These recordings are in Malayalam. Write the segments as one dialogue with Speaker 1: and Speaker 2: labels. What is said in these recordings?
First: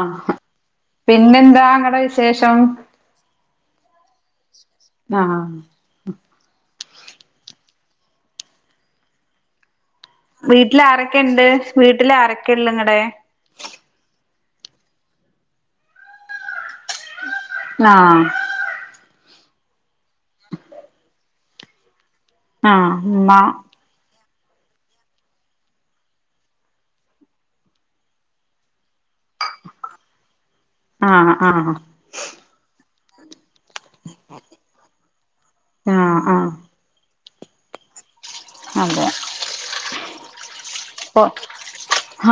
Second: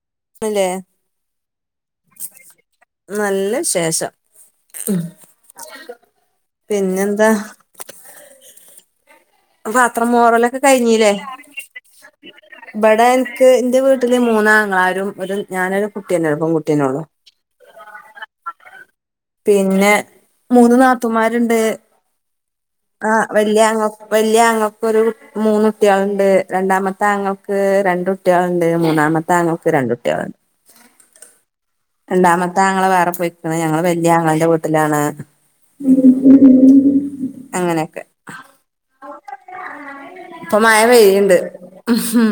Speaker 1: ആഹ്.
Speaker 2: അല്ലേ.
Speaker 1: പിന്നെന്താ അങ്ങടെ വിശേഷം?
Speaker 2: നല്ല വിശേഷം.
Speaker 1: ആഹ്.
Speaker 2: പിന്നെന്താ? പാത്രം മോറലൊക്കെ
Speaker 1: വീട്ടിൽ
Speaker 2: കഴിഞീല്ലേ
Speaker 1: ആരൊക്കെണ്ട് വീട്ടിൽ ആരൊക്കെള്ളെ ഇങ്ങടെ
Speaker 2: ഇവടെ ക്ക് എന്റെ വീട്ടില് മൂന്നാങ്ങളാരും ഒരു ഞാനൊരു കുട്ടിയന്നെ പെൺകുട്ടിയനെഉള്ളു.
Speaker 1: ആഹ്.
Speaker 2: പിന്നെ മൂന്ന് നാതൂമാരുണ്ട്. ആഹ് വെല്ല്യയാ വല്ല്യയ ആങ്ങളക്ക് ഒരു മൂന്ന് കുട്ടിയാളുണ്ട്, രണ്ടാമത്തെ ആങ്ങളക്ക് രണ്ടു കുട്ടിയാളുണ്ട്, മൂന്നാമത്തെ ആങ്ങൾക്ക് രണ്ട്ട്ടിയാള്ണ്ട്‌.
Speaker 1: ആഹ് ആഹ്.
Speaker 2: രണ്ടാമത്തെ ആങ്ങള വേറെ പോയിക്ക്ണ് ഞങ്ങള് വലിയ ആങ്ങളൻ്റെ വീട്ടിലാണ്
Speaker 1: ആഹ് ആഹ്
Speaker 2: അങ്ങനെ.
Speaker 1: അതെ.
Speaker 2: ഇപ്പൊ മഴ
Speaker 1: പ്പൊ
Speaker 2: പെയ്യ്ണ്ട്.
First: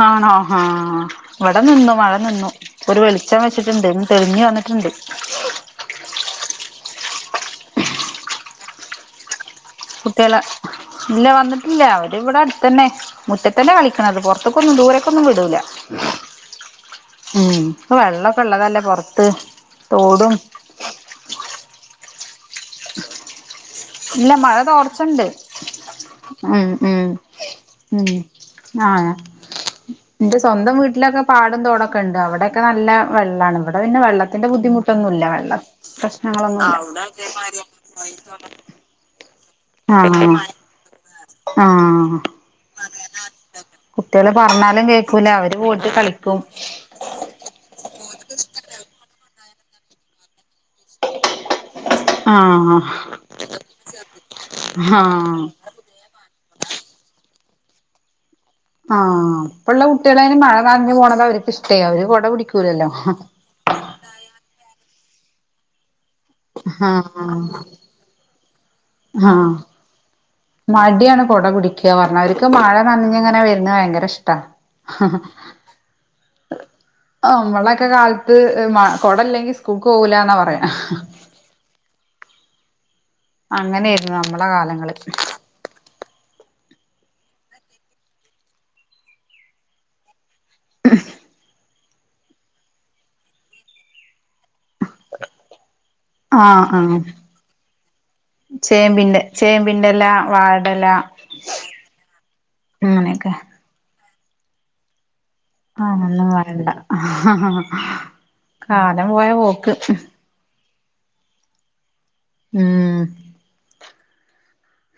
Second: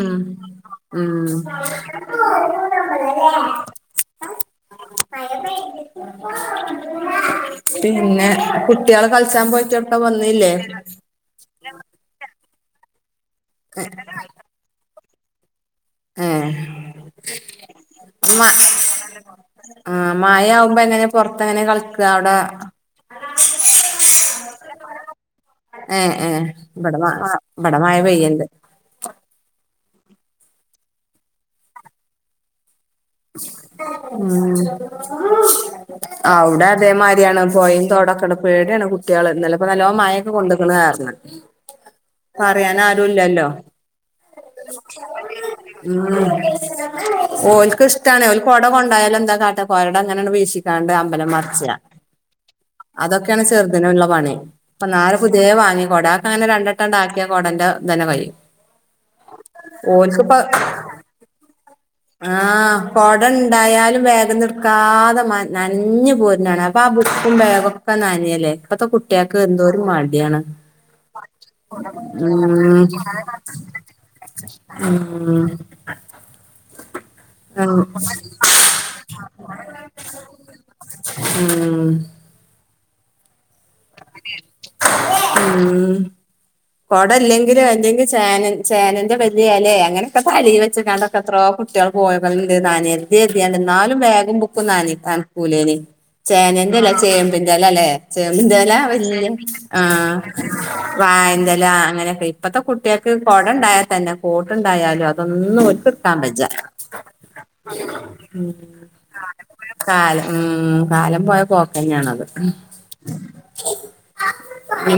Speaker 1: ആണോ ആഹ്, ഇവടെ നിന്നു മഴ നിന്നു ഒരു വെളിച്ചം വെച്ചിട്ടുണ്ട്. തെളിഞ്ഞു വന്നിട്ടുണ്ട്.
Speaker 2: പിന്നെ കുട്ടീള് കളിച്ചാൻ പോയി
Speaker 1: കുട്ടീളെ ഇല്ല വന്നിട്ടില്ല അവര് ഇവടെ അടുത്തന്നെ മുറ്റത്തന്നെ കളിക്ക്ണത് പൊറത്ത് അത്‌ക്കൊന്നും ദൂരക്കൊന്നും വിടൂല.
Speaker 2: ഏ
Speaker 1: ഉം, പ്പൊ വെള്ളക്കെ
Speaker 2: മ
Speaker 1: ഉള്ളതല്ലേ പൊറത്ത് തോടും
Speaker 2: മ്പ എങ്ങനെ പൊറത്ത് എങ്ങനെ കളിക്കാ അവടെ
Speaker 1: [inaudible] ഇല്ല മഴ തോർച്ചണ്ട്
Speaker 2: ഏ ഏ
Speaker 1: ഉം
Speaker 2: ഇവിടെ മ
Speaker 1: ഉം
Speaker 2: ഇവിടെ മഴ
Speaker 1: ഉം.
Speaker 2: പെയ്യണ്ട്
Speaker 1: ആഹ് എന്റെ സ്വന്തം വീട്ടിലൊക്കെ പാടും തോടൊക്കെ ഉണ്ട് അവടെക്കെ നല്ല വെള്ളാണ് ഇവടെ പിന്നെ വെള്ളത്തിന്റെ ബുദ്ധിമുട്ടൊന്നുല്ല വെള്ള
Speaker 2: അവിടെ
Speaker 1: പ്രശ്നങ്ങളൊന്നും
Speaker 2: അതേമാതിരിയാണ് പൊഴയും തോടൊക്കെണ്ട് പേടിയാണ് കുട്ടീള് ന്നലെ ഇപ്പൊ നല്ലോം മഴൊക്കെ കൊണ്ട്ക്ക്ണ് ആർന്ന്.
Speaker 1: ആഹ്
Speaker 2: പറയാൻ ആരുല്ലല്ലോ.
Speaker 1: കുട്ടികള് പറഞ്ഞാലും കേക്കൂല അവര് പോയിട്ട്
Speaker 2: ഉം
Speaker 1: കളിക്കും
Speaker 2: ഓൽക്ക് ഇഷ് ടാണ് ഓല് കൊട കൊണ്ടായാലും എന്താ കാട്ട കൊട ങ്ങനെട് വീശിക്കാണ്ട് അമ്പലം മർച്ച.
Speaker 1: ആഹ്
Speaker 2: അതൊക്കെയാണ് ചെറുതിനുള്ള പണി അപ്പൊന്നാള്
Speaker 1: ആഹ്
Speaker 2: പുതിയേ വാങ്ങിയ കൊടാ. അങ്ങനെ രണ്ട് വട്ടം ണ്ടാക്കിയ കോടന്റെ ഇതന്നെ കയ്യും.
Speaker 1: ആഹ്, ഇപ്പുള്ള കുട്ടീയേലേയ്ന് മഴ നനഞ്ഞു പോണതാ അവര്ക്കിഷ്ട്ടേയ് അവര് കൊട പിടിക്കൂലല്ലോ.
Speaker 2: ഉണ്ടായാലും ബാഗിന്ന് ട്ക്കാതെ നനഞ്ഞു പോരുന്നാണാ അപ്പൊ ആ
Speaker 1: ആഹ്
Speaker 2: ബുക്കും ബാഗും നനഞ്ഞില്ലേ ഇപ്പത്തെ കുട്ടികൾക്ക്
Speaker 1: ആഹ്
Speaker 2: എന്തോരു മടിയാണ്.
Speaker 1: മടിയാണ് കുട പിടിക്കാൻ അവർക്ക് മഴ
Speaker 2: ഉം
Speaker 1: നനഞ്ഞ് ഇങ്ങനെ വരുന്നത് ഭയങ്കര ഇഷ്ട.
Speaker 2: ഉം
Speaker 1: നമ്മൾടെ ഒക്കെ
Speaker 2: ഉം
Speaker 1: കാലത്ത് കൊടല്ലെങ്കിൽ സ്കൂൾക്ക് പോകൂലന്നാ പറയാ.
Speaker 2: ഉം.
Speaker 1: അങ്ങനെയായിരുന്നു നമ്മളെ കാലങ്ങളിൽ.
Speaker 2: ഉം. കൊടല്ലെങ്കിലും അല്ലെങ്കിൽ ചേന ചേനന്റെ വലിയ ഇലെ അങ്ങനെയൊക്കെ തല വെച്ച കാണ്ടൊക്കെ എത്ര [unintelligible]
Speaker 1: ആഹ്
Speaker 2: ചേനന്റെല്ലാ
Speaker 1: ആഹ്
Speaker 2: ചേമ്പിന്റെ എലലേ ചേമ്പിന്റെ എല
Speaker 1: ചേമ്പിന്റെ
Speaker 2: ആ
Speaker 1: ചേമ്പിന്റെല വാഴെടെല
Speaker 2: വാഴൻ്റെ ഇല അങ്ങനെയക്കെ ഇപ്പത്തെ കുട്ടികൾക്ക്
Speaker 1: അങ്ങനെയൊക്കെ
Speaker 2: കൊട ഉണ്ടായാൽ തന്നെ കോട്ട് ഉണ്ടായാലും തൊന്നും [unintelligible]
Speaker 1: അതൊന്നും വേണ്ട കാലം പോയ പോക്ക്
Speaker 2: വയ്യ കാലം ഉം കാലം പോയ പോക്കന്നയാണത്.
Speaker 1: ഉം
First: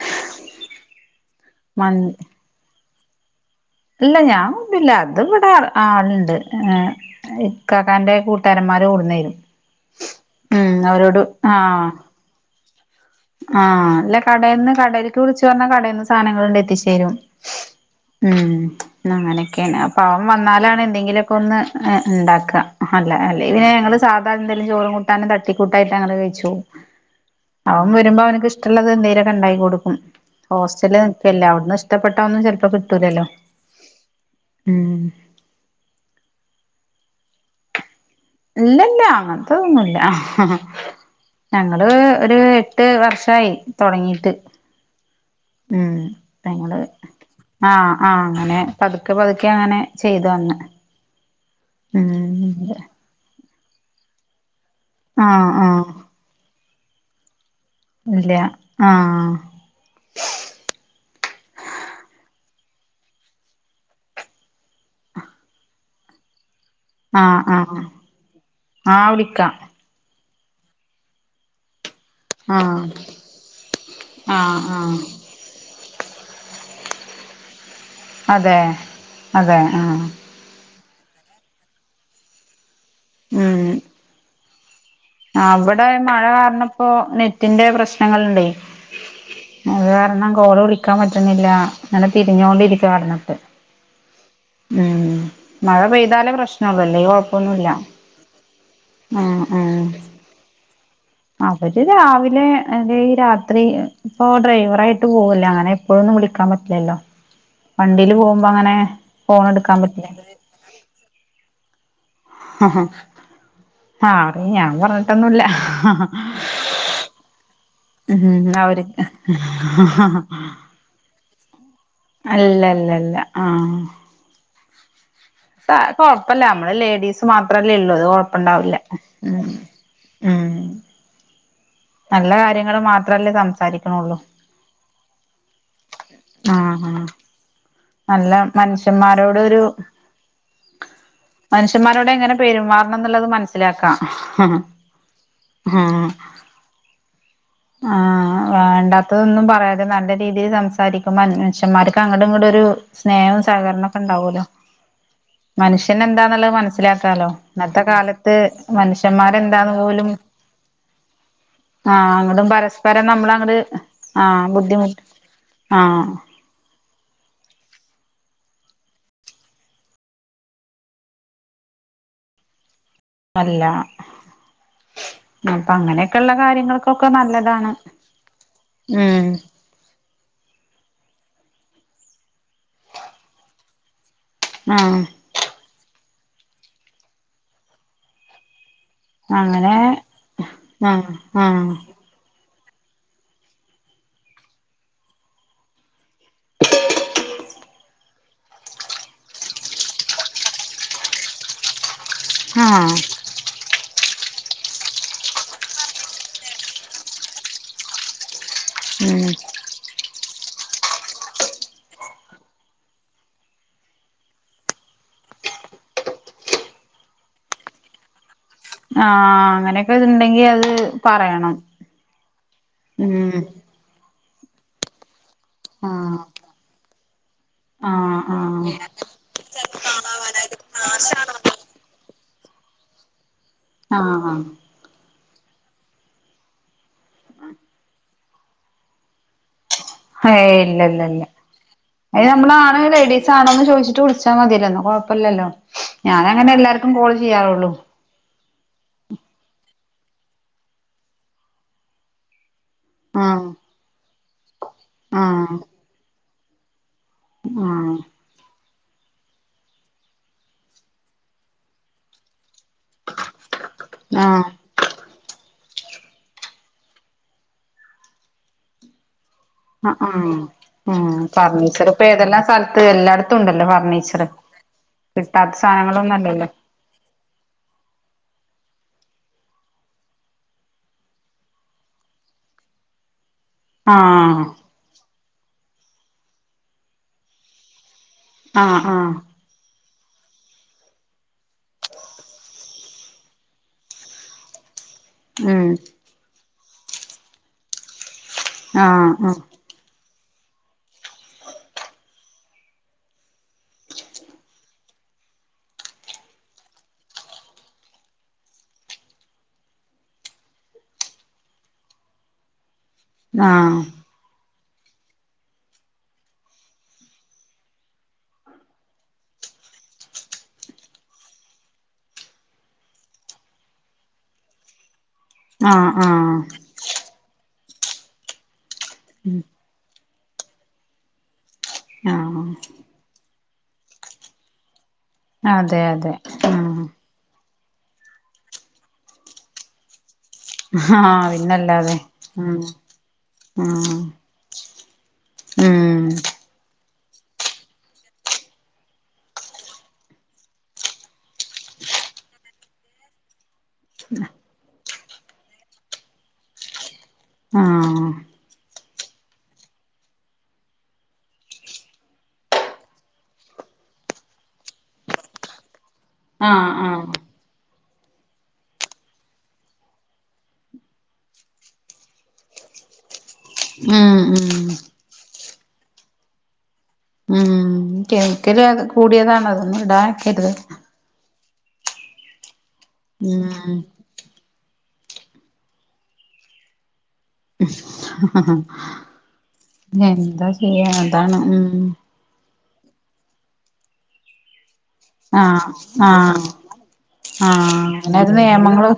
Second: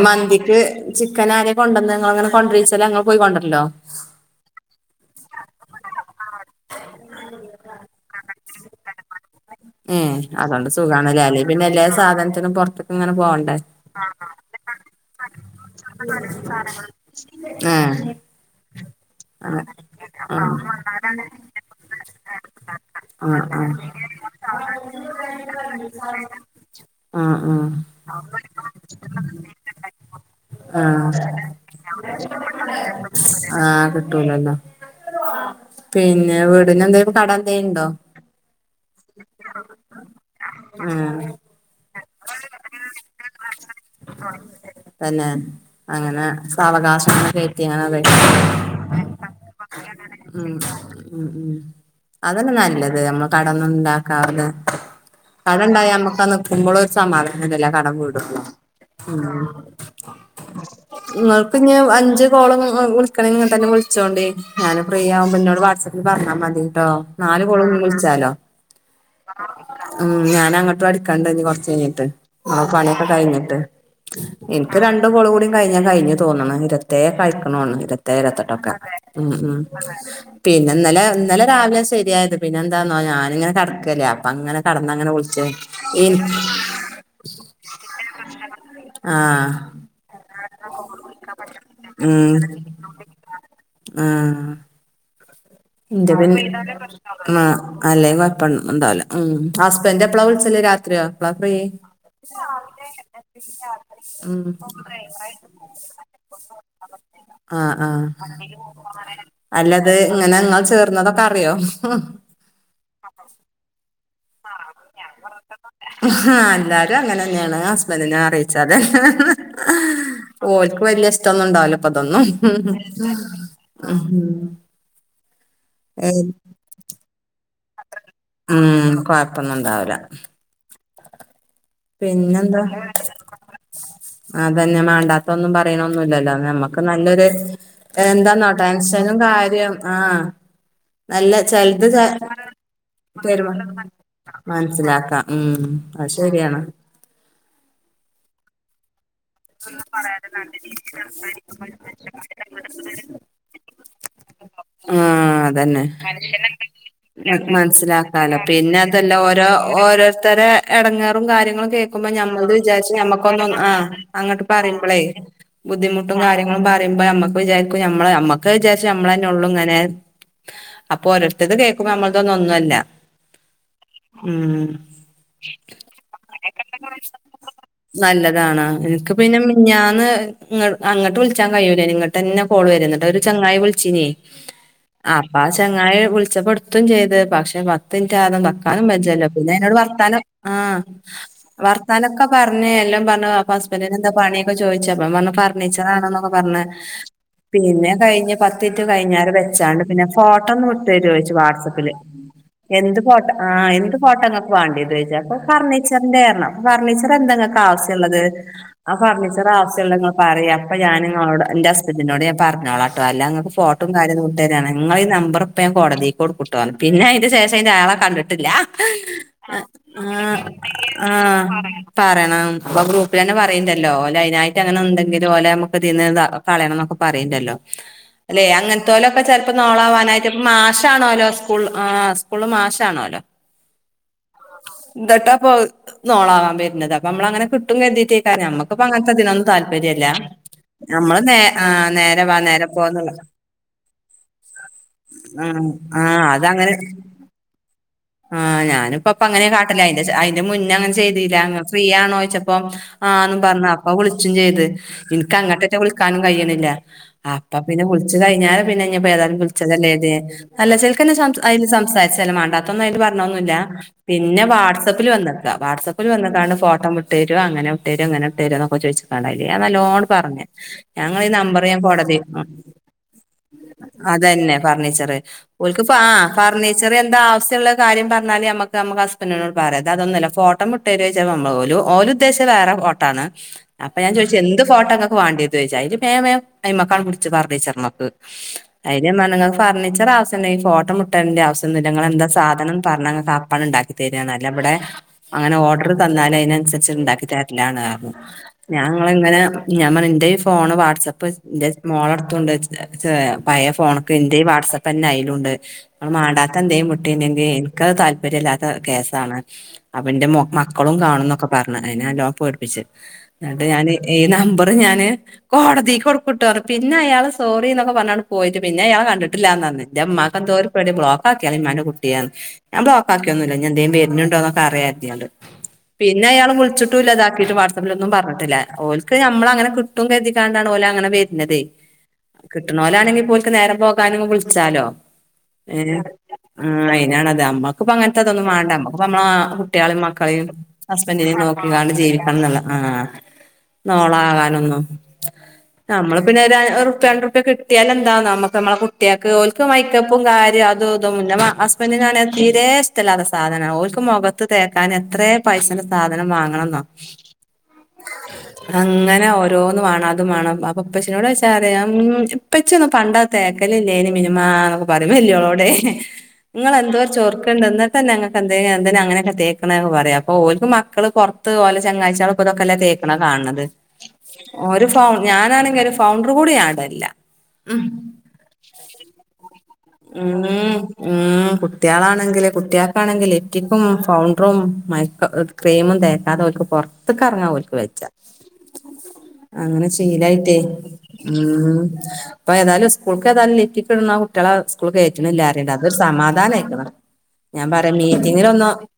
Speaker 2: മന്തിക്ക് ചിക്കൻ ആരെ കൊണ്ടുവന്ന്
Speaker 1: മന്തി
Speaker 2: [unintelligible] പോയി കൊണ്ടരല്ലോ.
Speaker 1: ഇല്ല ഞാൻ കൊണ്ടരൂല്ല അത് ഇവിടെ ആളുണ്ട് ഉം. കാക്കാന്റെ കൂട്ടാരന്മാര് കൂടുന്നേരും ഉം അവരോട് ആഹ്! !
Speaker 2: അതെന്തിന് പൊറത്തൂന്ന്.. അങ്ങനെ പോ...
Speaker 1: ആഹ്! അല്ല കടയിൽന്ന്, കടലേക്ക് വിളിച്ചു പറഞ്ഞാൽ കടയിൽ നിന്ന് സാധനങ്ങൾ എത്തിച്ചു തരും
Speaker 2: ഏഹ്
Speaker 1: ഉം...
Speaker 2: ആഹ്
Speaker 1: അങ്ങനെയൊക്കെയാണ്! അപ്പൊ അവൻ
Speaker 2: ആഹ്
Speaker 1: വന്നാലാണ് എന്തെങ്കിലുമൊക്കെ ഒന്ന് ഉണ്ടാക്കുക... അല്ല
Speaker 2: ആഹ്
Speaker 1: അല്ലേലു
Speaker 2: ആഹ്
Speaker 1: ഞങ്ങള് സാധാ എന്തെലും ചോറും, കൂട്ടാനും തട്ടി കൂട്ടായിട്ട് ഞങ്ങള് കഴിച്ചു പോവും
Speaker 2: ആഹ്! ആഹ്!
Speaker 1: വരുമ്പോ അവനക്ക് ഇഷ്ടമുള്ളത് എന്തേലൊക്കെ ഉണ്ടായി കൊടുക്കും.
Speaker 2: ആഹ്
Speaker 1: ഹോസ്റ്റല്
Speaker 2: ആഹ്
Speaker 1: എല്ല അവിടന്ന് ഇഷ്ടപ്പെട്ട ഒന്നും ചിലപ്പോ കിട്ടൂലല്ലോ?
Speaker 2: കിട്ടലല്ലോ??
Speaker 1: ഉം
Speaker 2: പിന്നെ... വീടിന് എന്തെങ്കിലും കടം എന്തുണ്ടോ?
Speaker 1: ഇല്ലില്ല, അങ്ങനത്തെ ഒന്നുല്ല!
Speaker 2: ആഹ്
Speaker 1: ഞങ്ങള് ഒരു എട്ട്..... ട്ട് വർഷമായി തുടങ്ങീട്ട്.. !
Speaker 2: തന്നെ
Speaker 1: ഉം...
Speaker 2: അങ്ങനെ
Speaker 1: ങ്ങള്
Speaker 2: സാവകാശങ്ങനെ കയറ്റി അങ്ങനെ
Speaker 1: ആഹ്! ആഹ്!
Speaker 2: ഉപയോഗിക്കാം
Speaker 1: അങ്ങനെ പതുക്കെ പതുക്കെ അങ്ങനെ... ചെയ്തു
Speaker 2: ഉം
Speaker 1: തന്ന്... ! !
Speaker 2: ഉം.. ഉം.. അതല്ലേ നല്ലത് നമ്മ... കടൊന്നും ഉണ്ടാക്കാണ്ട്!
Speaker 1: ആഹ് ആഹ്
Speaker 2: കടുണ്ടായാ നമ്മുക്കന്ന് കുമ്പോൾ സമാധാന.... എന്നലല്ലേ കടം
Speaker 1: ഇല്ല
Speaker 2: വീടുള്ളു...
Speaker 1: ആഹ്
Speaker 2: നിങ്ങൾക്ക് ഇനി അഞ്ച് കോളും വിളിക്കണെങ്കി തന്നെ വിളിച്ചോളീ.. ഞാന് ഫ്രീ ആകുമ്പ എന്നോട് വാട്സ് ആപ്പിൽ പറഞ്ഞാൽ മതി ആം
Speaker 1: ആഹ്
Speaker 2: നാല് കോള്
Speaker 1: ആഹ്
Speaker 2: വിളിച്ചാലോ?
Speaker 1: ആഹ് വിളിക്കാം
Speaker 2: ഉം.... ഞാനൻ അങ്ങോട്ടും അടിക്കാണ്ടു കൊറച്ച കഴിഞ്ഞിട്ട്...
Speaker 1: ആഹ്
Speaker 2: പണിയൊക്കെ കഴിഞ്ഞിട്ട്!
Speaker 1: ആഹ്
Speaker 2: എനിക്ക്
Speaker 1: ആഹ്
Speaker 2: രണ്ടുംകോളും കൂടി... കഴിഞ്ഞ കഴിഞ്ഞ തോന്നണ്‌! ഇരത്തേ കഴിക്കണ ഇരത്തേ
Speaker 1: അതെ
Speaker 2: ഇരത്തിട്ടൊക്കെ ഉം... ഉം...
Speaker 1: അതെ ആഹ്
Speaker 2: പിന്നെ ഇന്നലെ ഇന്നലെ രാവിലെ ശരിയത്? പിന്നെ എന്താന്നോ ഞാനിങ്ങനെ കെടക്കല്ലേ? അപ്പ അങ്ങനെ കെടന്നങ്ങനെ പോയി... പി...
Speaker 1: അവിടെ മഴ കാരണം ഇപ്പോ നെറ്റിന്റെ പ്രശ്നങ്ങൾ ഉണ്ടേ!
Speaker 2: ആഹ്
Speaker 1: അത് കാരണം കോളു വിളിക്കാൻ പറ്റുന്നില്ല! അങ്ങനെ
Speaker 2: ഉം
Speaker 1: തിരിഞ്ഞുകൊണ്ടിരിക്കുവാ എന്നിട്ട്.
Speaker 2: ആഹ്! !
Speaker 1: ഉം മഴ പെയ്താലേ പ്രശ്നം ഒള്ളു ഇല്ലേ
Speaker 2: ആ
Speaker 1: കൊഴപ്പൊന്നുമില്ല!
Speaker 2: അല്ലേ കൊഴപ്പ ഉണ്ടാവില്ല! ഉം... ഹസ്ബൻഡ് എപ്പഴാ വിളിച്ചല്? രാത്രിയോ? എപ്പളാ ഫ്രീ
Speaker 1: അവര് രാവിലെ, അല്ലെ ഈ രാത്രി, ഇപ്പൊ
Speaker 2: ഉം
Speaker 1: ഡ്രൈവറായിട്ട് പോവല്ലേ? അങ്ങനെ എപ്പോഴും ഒന്നും വിളിക്കാൻ പറ്റ... ല്ലല്ലോ??
Speaker 2: ആഹ്! ആഹ്!
Speaker 1: ഫോൺ എടുക്കാൻ
Speaker 2: അല്ലത്
Speaker 1: പറ്റില്ല
Speaker 2: ഇങ്ങനെ നിങ്ങൾ ചേർന്നതൊക്കെ അറിയോ?
Speaker 1: ഹ്ഹ ഹ്ഹ! ആഹ് അറി ഞാൻ പറഞ്ഞിട്ടൊന്നുല്ല!
Speaker 2: ആ എല്ലാരും അങ്ങനെ തന്നെയാണ് ഹസ്ബൻഡിനെ അറിയിച്ചാല്
Speaker 1: അവര്. ഹ്ഹ ഹ്ഹ ഹ!
Speaker 2: ഓൽക്ക് വല്യ ഇഷ്ടൊന്നും ഇണ്ടാവുല്ല ഇപ്പൊ ഇതൊന്നും.
Speaker 1: അല്ല അല്ല
Speaker 2: ഹ്ഹ
Speaker 1: അല്ല ആഹ്
Speaker 2: [inaudible]
Speaker 1: കൊഴപ്പല്ല നമ്മളെ ലേഡീസ് മാത്രല്ലേ ഉള്ളത്! അത് കൊഴപ്. ഒണ്ടാവില്ല!
Speaker 2: ഉം
Speaker 1: ഉം.
Speaker 2: കൊഴപ്പൊന്നും ഉണ്ടാവില്ല
Speaker 1: ഉം. നല്ല
Speaker 2: പിന്നെന്താ?
Speaker 1: കാര്യങ്ങള് മാത്രല്ലേ സംസാരിക്കണുള്ളൂ
Speaker 2: അതന്നെ. മാണ്ടാത്ത ഒന്നും പറിണൊന്നുല്ലല്ലോ?
Speaker 1: ആഹ്
Speaker 2: നമ്മക്ക്
Speaker 1: ആഹ്
Speaker 2: നല്ലൊര്.
Speaker 1: നല്ല
Speaker 2: എന്താന്നോ ടെൻഷനും,
Speaker 1: മനുഷ്യന്മാരോട് ഒരു
Speaker 2: കാര്യം ആഹ്.. അല്ല ചെൽത്,, ചെ
Speaker 1: മനുഷ്യന്മാരോട് എങ്ങനെ പെരുമാറണം എന്നുള്ളത്
Speaker 2: ചെ.
Speaker 1: മനസ്സിലാക്കാം
Speaker 2: മൻസിലാക്കാം. ഉം
Speaker 1: ആഹ്
Speaker 2: അത് ശരിയാണ്!
Speaker 1: ആഹ് വേണ്ടാ. ത്തതൊന്നും പറയാതെ നല്ല രീതിയില് സംസാരിക്കുമ്പ [unintelligible] മനുഷ്യന്മാർക്ക് അങ്ങടും, ഇങ്ങടും ഒരു സ്നേഹവും, സഹകരണ ഉണ്ടാവോല്ലോ
Speaker 2: ആഹ് അതന്നെ
Speaker 1: മനുഷ്യന് എന്താന്ന്ള്ളത് മനസ്സിലാക്കാലോ? ഇന്നത്തെ കാലത്ത്
Speaker 2: മനസ്സിലാക്കാലോ
Speaker 1: മനുഷ്യന്മാരെ എന്താന്ന് പോലും.
Speaker 2: ഇത്തര എടങ്ങേറും കാര്യങ്ങളും കേൾക്കുമ്പ
Speaker 1: ആഹ് അങ്ങടും
Speaker 2: ഞമ്മള്
Speaker 1: പരസ്പരം
Speaker 2: വിചാരിച്ച്ഞമ്മക്കൊന്നും
Speaker 1: നമ്മളങ്ങട്
Speaker 2: ആ. അങ്ങട്ട്
Speaker 1: ആഹ്
Speaker 2: പറിമ്പളേ
Speaker 1: ബുദ്ധിമുട്ട് ആഹ്
Speaker 2: ബുദ്ധിമുട്ടും കാ കാര്യങ്ങളു പറിമ്പോ ഞമ്മക്ക് വിചാരിക്കും ഞമ്മള് ഞമ്മക്ക് വിചാരിച്ചു നമ്മളെന്നെ ഒള്ളൂ ഇങ്ങനെ അപ്പൊ ഒരോര്തെത് കേൾക്കുമ്പ നമ്മളതൊന്നും ഒന്നു അല്ല
Speaker 1: അല്ല അപ്പം അങ്ങനെയൊക്കെ ഇള്ള കാര്യങ്ങൾക്കൊക്കെ നല്ലതാണ്
Speaker 2: നല്ലതാണ് എനിക്ക്
Speaker 1: ഉം
Speaker 2: പിന്നെ മിഞ്ഞാന്ന് ങ്ങ ഇങ്ങട്ട് വിളിച്ചാൻ കഴിയുലേ നി ഇങ്ങട്ടെന്നെ കോള് വരെ ഇന്നട്ട് ഒരു ചങ്ങായി വിളിച്ചീനേ
Speaker 1: ആഹ്
Speaker 2: അപ്പ ആഹ് ചങ്ങായി വിളിച്ചപ്പം ഇട്ത്തും ചെയ്ത്. പക്ഷെ പത്ത് മിൻറ്റാവാതെ നെക്കാനും ല്ലെല്ലോ പിന്നെ ഇന്നോട്
Speaker 1: അങ്ങനെ
Speaker 2: വർത്താനം ആഹ് വർത്താനൊക്കെ പറഞ്ഞ് എല്ല പറ്ഞ്ഞ് പെ [unintelligible] ന്നെ എന്താ പണ്യാെക്കെ ചോയ്ച്ച്. അപ്പം ഞാ പറ്ഞ്ഞു ഫർണിച്ചറാണ്ന്നൊക്കെ പറഞ് പിന്നെ കഴിഞ്ഞ് പത്തു മിൻറ്റ് കഴിഞ്ഞാരെ വെച്ചാണ്ട് പിന്നെ ഫോട്ടോ ഒന്ന് വിട്ടെരോയ്ച്ചു വാട്സപ്പില്
Speaker 1: ആഹ്
Speaker 2: എന്ത് ഫോട്ടം ആഹ് എന്ത് ഫോട്ടോ ഇങ്ങക്ക് വേണ്ട്യേത് ഓയ്ച്ച്. അപ്പ ഫർണീച്ചറ്ന്റെ അറ്ണ് അപ്പ ഫർണീച്ചർ എന്താ ഇങ്ങക്ക് ആവസ്യള്ളത് ആഹ്
Speaker 1: ഉം
Speaker 2: ഫർണിച്ചർ ആവശ്യ ഇള്ളത് പറ്യയ. അപ്പ ഞാൻ ഇങ്ങളോട് ഇന്റെ ഹസ്ബന്റിനോട് ഞാൻ പറഞ്ഞോളാ ട്ടോ അല്ല ഇങ്ങക്ക് ഫോട്ടം കാര്യ ഒന്നും വിട്ടേതാണ് ഇങ്ങളെ ഈ നമ്പർ ഇപ്പ ഞാ കോടതീക്ക് കൊടുക്കും ട്ടോ റ്ഞ്ഞ്. പിന്നെ അയ് ശേഷം അയ്ന്റെ ആളെ കണ്ട്ട്ടില്ല
Speaker 1: ആഹ് അങ്ങനെയൊക്കെ
Speaker 2: ആഹ്
Speaker 1: ഇതുണ്ടെങ്കി അത്
Speaker 2: ആഹ്
Speaker 1: പറയണം
Speaker 2: പറ്യണം. അ ഗ്രൂപ്പിലെന്നെ
Speaker 1: ഉം
Speaker 2: പറ ഇണ്ടല്ലോ ഒലൈനായിട്ട് അങ്ങനെ ഇണ്ടെകിലും ഒലെ നമുക്ക് ഇതിന്ന്
Speaker 1: ആഹ്
Speaker 2: കളയണം ഇന്നൊക്കെ പറയിണ്ടല്ലോ
Speaker 1: ആഹ്
Speaker 2: അല്ലെ അങ്ങൻത്തോലൊക്കെ ചെല്‌പം നോളാവാനായിട്ട് ഇപ്പ മാഷാണോല്ലോ സ്കൂൾ ആഹ് സ്കൂൾ മാഷാണോലോ
Speaker 1: ആഹ് ആഹ്
Speaker 2: ഇന്തട്ട് അപ്പൊ നോളാവാൻ വരുന്നത് അപ്പൊ നമ്മള അങ്ങനെ കിട്ടും കരുതീട്ട് ഏക്കാരം ഞമ്മുക്കിപ്പ അങ്ങനത്തെ ഇതിനൊ
Speaker 1: ഏഹ് ഇല്ലല്ല ഇല്ല
Speaker 2: ആ
Speaker 1: അത്
Speaker 2: നേരെ വാ നേരെ
Speaker 1: നമ്മളാണോ
Speaker 2: പോന്നുള്ള
Speaker 1: ലേഡീസ് ആണോന്ന് ചോയ്ച്ചിട്ട് വി വച്ചാ മതിയല്ലൊ. ഇന്നാ കൊഴപ്പ
Speaker 2: ആ
Speaker 1: ഇല്ലല്ലോ.
Speaker 2: ആ
Speaker 1: ഞാൻ അങ്ങനെ
Speaker 2: അതങ്ങനെ
Speaker 1: എല്ലാർക്കും കോള് ചെയ്യാറൊള്ളൂ
Speaker 2: ആഹ് ഞാനിപ്പ ഇപ്പ അങ്ങനെ കാട്ടല്. അയ്ന്റെ അതിന്റെ മുന്നേ അങ്ങനെ ചെയ്തീല്ല ഫ്രീ ആണോയ്ച്ചെപ്പം ആന്ന്
Speaker 1: ആഹ്
Speaker 2: പറഞ്ഞ്. അപ്പം വിളിച്ചും ചെയ്ത് ഇൻക്ക്
Speaker 1: ആഹ്
Speaker 2: അങ്ങട്ടെറ്റെ വിളിക്കാനും കഴിണില്ല അപ്പ പിന്നെ
Speaker 1: ആഹ്
Speaker 2: വിളിച്ച് കഴിഞ്ഞാരെ പിന്നെ ഇഞ്പ്പോ ഏതായാലും വിളിച്ചതല്ലേ അതേ [unintelligible] അല്ല ചെയ്ക്ക്ന്നെ സം അയ്ല് സംസാരിചെ മാണ്ടാത്തൊന്നും അയ്ല് പറ്ഞ്ഞൊന്നുല്ല പിന്നെ
Speaker 1: ആഹ്
Speaker 2: വാട്സആപ്പിൽ വന്നതാ വാട്സപ്പില് വന്ന്ക്കാണ്ട് ഫോട്ടം വിട്ടേരോ അങ്ങനെ വിട്ടേരോ ഇങ്ങെനെട്ടേരോ ന്നൊക്കെ ചോയ്ച് ആയില്
Speaker 1: ആഹ്
Speaker 2: നല്ലോണം
Speaker 1: ആഹ്
Speaker 2: പറഞ്.
Speaker 1: ഉം
Speaker 2: ഞങ്ങള് ഈ നമ്പർ ഞാൻ
Speaker 1: ഫർണിച്ചർ ഇപ്പൊ
Speaker 2: കൊടതി
Speaker 1: ഏതെല്ലാം സ്ഥലത്ത് എല്ലായിടത്തും ഉണ്ടല്ലോ ഫർണിച്ചർ
Speaker 2: അതെന്നെ ഫർണിച്ചറ്
Speaker 1: കിട്ടാത്ത
Speaker 2: ഓല്ക്ക് ഇപ്പം ആ
Speaker 1: സാധനങ്ങളൊന്നും അല്ലല്ലോ
Speaker 2: ഫർണി ചെറീയ എന്ത് ആവശ്യം ഉള്ള കാര്യം പറഞ്ഞാൽ നമക് നമ്മക്ക് ഹസ്ബെന്റിനോട് പറയ ഇത് അതൊന്നു അല്ല ഫോട്ടം മുട്ടെരോയ്ച്ചാ [unintelligible] നമ്മള് ഓലുദ്ദ്യേശിച്ച വേറെ ഫോട്ടോ ആണ് അപ്പ ഞാൻ ചോയ്ച്ചു,
Speaker 1: ആഹ്
Speaker 2: എന്ത് ഫോട്ടോ ങ്ങക്ക് വാണ്ടിയത് ചോദിച്ചു, അതില് മേ മേ അയ്മ്മക്കണ്ട് പിടിച്ചു, ഫർണിച്ചർമ്മക്ക്
Speaker 1: ആഹ്
Speaker 2: അയില്
Speaker 1: ആഹ്
Speaker 2: ഞാൻ പർഞ്. ങ്ങക് ഫർണിച്ചറാവ്സ്യ ണ്ടെ ഫോട്ടം വിട്ടര്ണ്ട ആവസ്യംന്നുല്ല. ഇങ്ങളെന്താ സാധനംന്ന് പർഞ്ഞ ങ്ങക്കപ്പണ്ട് ഇണ്ടാക്കിതരാണ് അല്ലാബടെ അങ്ങനെ
Speaker 1: ഉം
Speaker 2: ഓർഡർ തന്നാല് അതിനനുസരിച്ച് ഇണ്ടാക്കി തരലാണ് പറഞ്ഞു
Speaker 1: ആഹ് ആഹ്
Speaker 2: ഞങ്ങളെങ്ങനെ ഞാൻ പറഞ് ന്റെ ഫോണ്‌ വാട്സപ്പ് ന്റെ മോള അട്ത്തുണ്ട്. പയേ ഫോണ് ക്ക് ന്റെ ഈ വാട്സആപ്പ പ്പന്നെഅയ്ലുണ്ട്. ങ്ങള് മാണ്ടാത്ത ന്തേം വിട്ടിൻഡെങ്കി ഇൻക്കത് താൽ ല്പര്യംല്ലാത്ത കേസാണ്. അപ്പന്റെ മക്കളും കാണുംന്നൊക്കെ പർഞ്. അയ്നെ നല്ലോം പേട്പ്പിച് ന്നട്ട്
Speaker 1: ആഹ്
Speaker 2: ഞാന് ഈ നമ്പറ് ഞാന് കോടതി കൊടുക്കുട്ടോ പറഞ്ഞു പിന്നെ അയാള് സോറിന്നൊക്കെ പറഞ്ഞണ് പോയിട്ട് പിന്നെ അയാൾ കണ്ടിട്ടില്ലാന്നറഞ്ഞെ ഇന്റെ ഇമ്മാക്ക് എന്തോര് പേ പേട്യ.. ബ്ലോക്കാക്കിയാളി മ്മാന്റെ കുട്ടി അർഞ്. ഞാൻ ബ്ലോക് ക്കാക്കിയൊന്നുല്ല. ഇനി എന്തേം വര്ന്ണ്ടോന്നൊക്കെ അറിയാര്തിയാണ്ട്.
Speaker 1: ആഹ് ആഹ്
Speaker 2: പിന്നയാള് വിൾച്ചിട് കിട്ടൂല്ല ഇതാക്കിറ്റ് വാട്സപ്പിലൊന്നും പറഞ്ഞിട്ടില്ല ഓൽക്ക്
Speaker 1: ഉം
Speaker 2: ഞമ്മളത് അങ്ങനെ കിട്ടും കരുതിക്കാണ്ടാണ് ഓല അങ്ങനെ വര്നെതെ
Speaker 1: ആഹ്
Speaker 2: കിട്ട്ണോലാണെങ്കി പ്പോല്ക് നേരം പോകാന്ങ്ങനെ വിൾച്ചാലോ
Speaker 1: അതെ
Speaker 2: ഏഹ്
Speaker 1: അതെ
Speaker 2: ആ
Speaker 1: ആഹ്
Speaker 2: അതിനാണ അത് അമ്മക്ക്പ്പൊ അങ്ങൻത്തെ ഇതൊന്നും വാണ്ട അമ്മക്ക് ഇപ്പൊ അമ്മളെ മാ കുട്ടിയാളിം മക്കളിം
Speaker 1: ആഹ്
Speaker 2: ഹസ്ബൻഡിനിം
Speaker 1: പിന്നല്ലാതെ
Speaker 2: നോക്കിക്കാണ്ട് ജീവിക്കണം
Speaker 1: ഉം
Speaker 2: എന്നുള്ള ആഹ്
Speaker 1: ഉം
Speaker 2: നോളാവാനൊന്നും..
Speaker 1: ഉം
Speaker 2: അമ്മള് പിന്നെ ഒരു റുപ്യ രണ്ട് റുപ്യ കിട്ടിയാലെന്താന്ന അമ്മക്ക് അമ്മെളെ കുട്ടിയാക്ക് ഓൽക്ക് മേക്കപ്പും കാര്യം അതുഇ തും ഇന്റെ ഹസ്ബൻഡിനാണെ അത് തീരെ ഇഷ്ടല്ലാത്ത സാനാണ് ഓൽക്ക് മൊഖത്ത്. തേക്കാനേത്രേ പൈസന്റെ സാധനം വാങ്ങണം ന്നൊ?
Speaker 1: ആഹ്
Speaker 2: അങ്ങനെ ഓരോന്ന് വാണം. അത് വാണം അതൊക്കെ ഇപ്പച്ചിനോട് ചോയിച്ചാ പറിം ഉം ഇപ്പച്ചിയൊന്നും പണ്ടത് തേക്കലില്ലേനി മിനുമ്മാ എന്നൊക്കെ പറയും വലിയോളോടെ
Speaker 1: ആഹ് ആഹ്
Speaker 2: ഇങ്ങെളെ
Speaker 1: ആഹ്
Speaker 2: ചൊർക്ക്ണ്ട് ഇന്നട്ടെന്നേ ഇങ്ങക്ക് എന്തിനാ എന്തിനാ അങ്ങനെക്കെ തേക്ക്ണെ പറയായും അപ്പോ ഓൽക്ക് മക്കള് പൊർ ത്ത് ഓലെ ചങ്ങാഴ്ചിയാളൊക്കെ ഇതൊക്കെല്ല തേക്ക്ണ കാണ് ണത്
Speaker 1: ഉം ഉം
Speaker 2: ഓരെ പ്പം ഞാനാണെങ്കി ഒരു ഫൗണ്ടർ കൂടി ഞാടല്ല.
Speaker 1: ഉം.. കെമിക്കല് അത് കൂടിയതാണതൊന്നും
Speaker 2: ഉം
Speaker 1: ഇടാഅയക്കരുത്.
Speaker 2: ഉം കുട്ട്യാളാണെങ്കിൽ കുട്ട്യാക്കാണെങ്കിൽ
Speaker 1: ഉം
Speaker 2: ലിഫ്റ്റിക്കും ഫൗണ്ടറും മൈ ക്ക ക്രീമും തേക്കാതെ ഓല്ക്ക് പൊർത്ത്ക്കർങ്ങാ ഓൽക്ക് വെജ്ജ അങ്ങനെ
Speaker 1: എന്താ
Speaker 2: ശീലായിട്ടേ
Speaker 1: ചെയ്യാ അതാണ്
Speaker 2: ഉം പ്പേതായാലും സ്കൂൾക് ഏതായാലും ലിഫ്റ്റിക്കിടുന്ന കുട്യളെ സ്കൂൾ
Speaker 1: ആഹ്
Speaker 2: കേറ്റ്ണ്ല്ലാറിണ്ട്. അതൊരു
Speaker 1: ആഹ്
Speaker 2: സമാധാനയ് ക്കണ്. ഞാൻ
Speaker 1: ആഹ്
Speaker 2: പറയാ
Speaker 1: അങ്ങനെ ഒരു
Speaker 2: മീറ്റിങ്ങിലൊന്നും,
Speaker 1: നിയമങ്ങള്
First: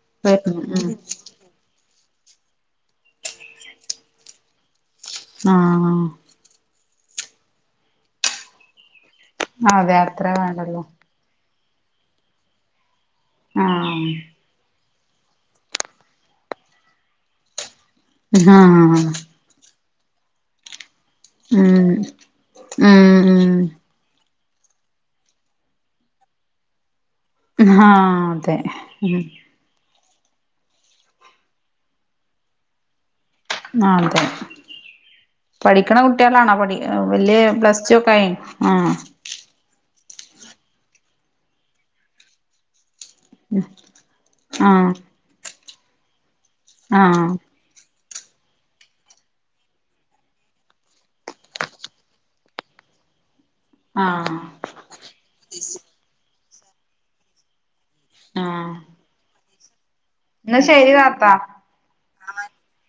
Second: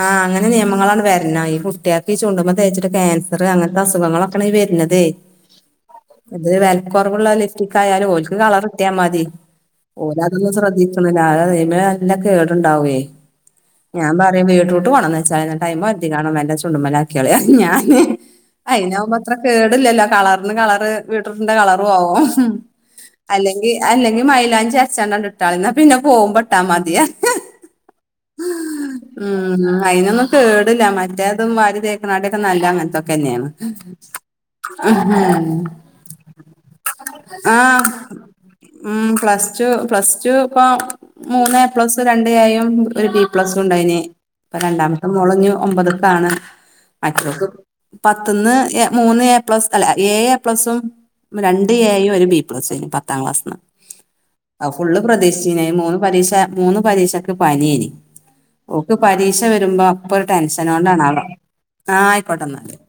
Speaker 2: ആഹ് അങ്ങനെ
Speaker 1: വരുന്നു ഉം
Speaker 2: നിയമങ്ങളണ്ട് വരണം ഈ കുട്ട്യാക് ക്കി ചുണ്ടുമ്മ തേച്ചിട്ട് ക്യാൻസർ അങൻത്തെ അുഖങ്ങളൊക്കെണീ വര്ന്നതെയ്
Speaker 1: ആഹ്
Speaker 2: ഇത് വെൽകൊറവ്ള്ള ലിഫ്റ്റിക ആയാലും ഓല്ക്ക് കളർ കിട്ടിയാ മതി
Speaker 1: അതെ
Speaker 2: ഓര്
Speaker 1: അത്ര
Speaker 2: അതൊന്നും
Speaker 1: വേണ്ടല്ലോ
Speaker 2: ശ്രദ്ധി ക്കൊന്നുല്ല അയിമ്മെ നല്ല കേട്ണ്ടാവേ
Speaker 1: ആഹ്
Speaker 2: ഞാൻ പറ ബീട്റൂട്ട് കൊണ്ടന്നച്ചാളി. നട്ടയമേ ഒരതിക്കാണ്ട് മെല്ല ചുണ്ടുമലാക്കിയളി ന്നറിയും ഞാന്.
Speaker 1: ആഹ്
Speaker 2: അയിനാകുമ്പോ അത്ര കേട്ല്ലല്ലോ. കളറിന് കളറ്. വീറ്റ്റൂട്ടിന്റെ കളറും
Speaker 1: ഉം
Speaker 2: ആവും,
Speaker 1: ഉം
Speaker 2: അല്ലെങ്കി
Speaker 1: ഉം
Speaker 2: അല്ലെങ്കിൽ മൈലാഞ്ചി അര് ച്ചാണ്ടണ്ട്ട്ടാളി. ന്നാ പിന്നെ പോവുമ്പോ ട്ടാ മതിയർഞ്.
Speaker 1: ഉം ഹാഹ് അതെ ഉം
Speaker 2: ഉ അതിനൊന്നും കേടില്ല മറ്റേതും വാരി തേക്കണാട്ട്യൊക്കെ നല്ല അങ്ങൻത്തൊക്കെന്നേണ്.
Speaker 1: ആ അതെ. പഠിക്കണ കുട്ട്യാളാണോ.. പഠി വല്യേ പ്ലസ് ടു
Speaker 2: ആഹ്
Speaker 1: ഒക്കെ ആയി ആ
Speaker 2: ഉം പ്ലസ് പ്ലസ് ടു പ്പം മുന്ന് എ പ്ലസ് രണ്ട് എ യും ഒരു ബി പ്ലസുണ്ടായിനി. പ്പ രണ്ടാമത്തെ മോള്ന്നി ഒമ്പത്ക്കാണ്
Speaker 1: ആഹ്
Speaker 2: മറ്റൊൾക്ക്. പത്ത്ന്ന് മൂന്ന് എ പ്ലസ് അല്ല എ ഏഴ് എ പ്ലസും. രണ്ട് എയും ഒരു ബി പ്ലസ് ഏനീ. പത്താം ക്ലാസ്ന്ന്.
Speaker 1: ആഹ് -
Speaker 2: അത് ഫുള്ള്. പ്രതീഷിച്ചീനി. മൂന്ന് പരീക്ഷ മൂന്ന് പരീക്ഷക്ക് പന്യേനി.
Speaker 1: ആഹ്
Speaker 2: ഓക്ക് പരീ പ വരുമ്പോ അപ്പൊ ഒരു
Speaker 1: എന്നാ
Speaker 2: ടെൻഷന
Speaker 1: ശരി
Speaker 2: കൊണ്ടാണാവളോ
Speaker 1: താത്ത
Speaker 2: ആ ആയിക്കോട്ടന്ന.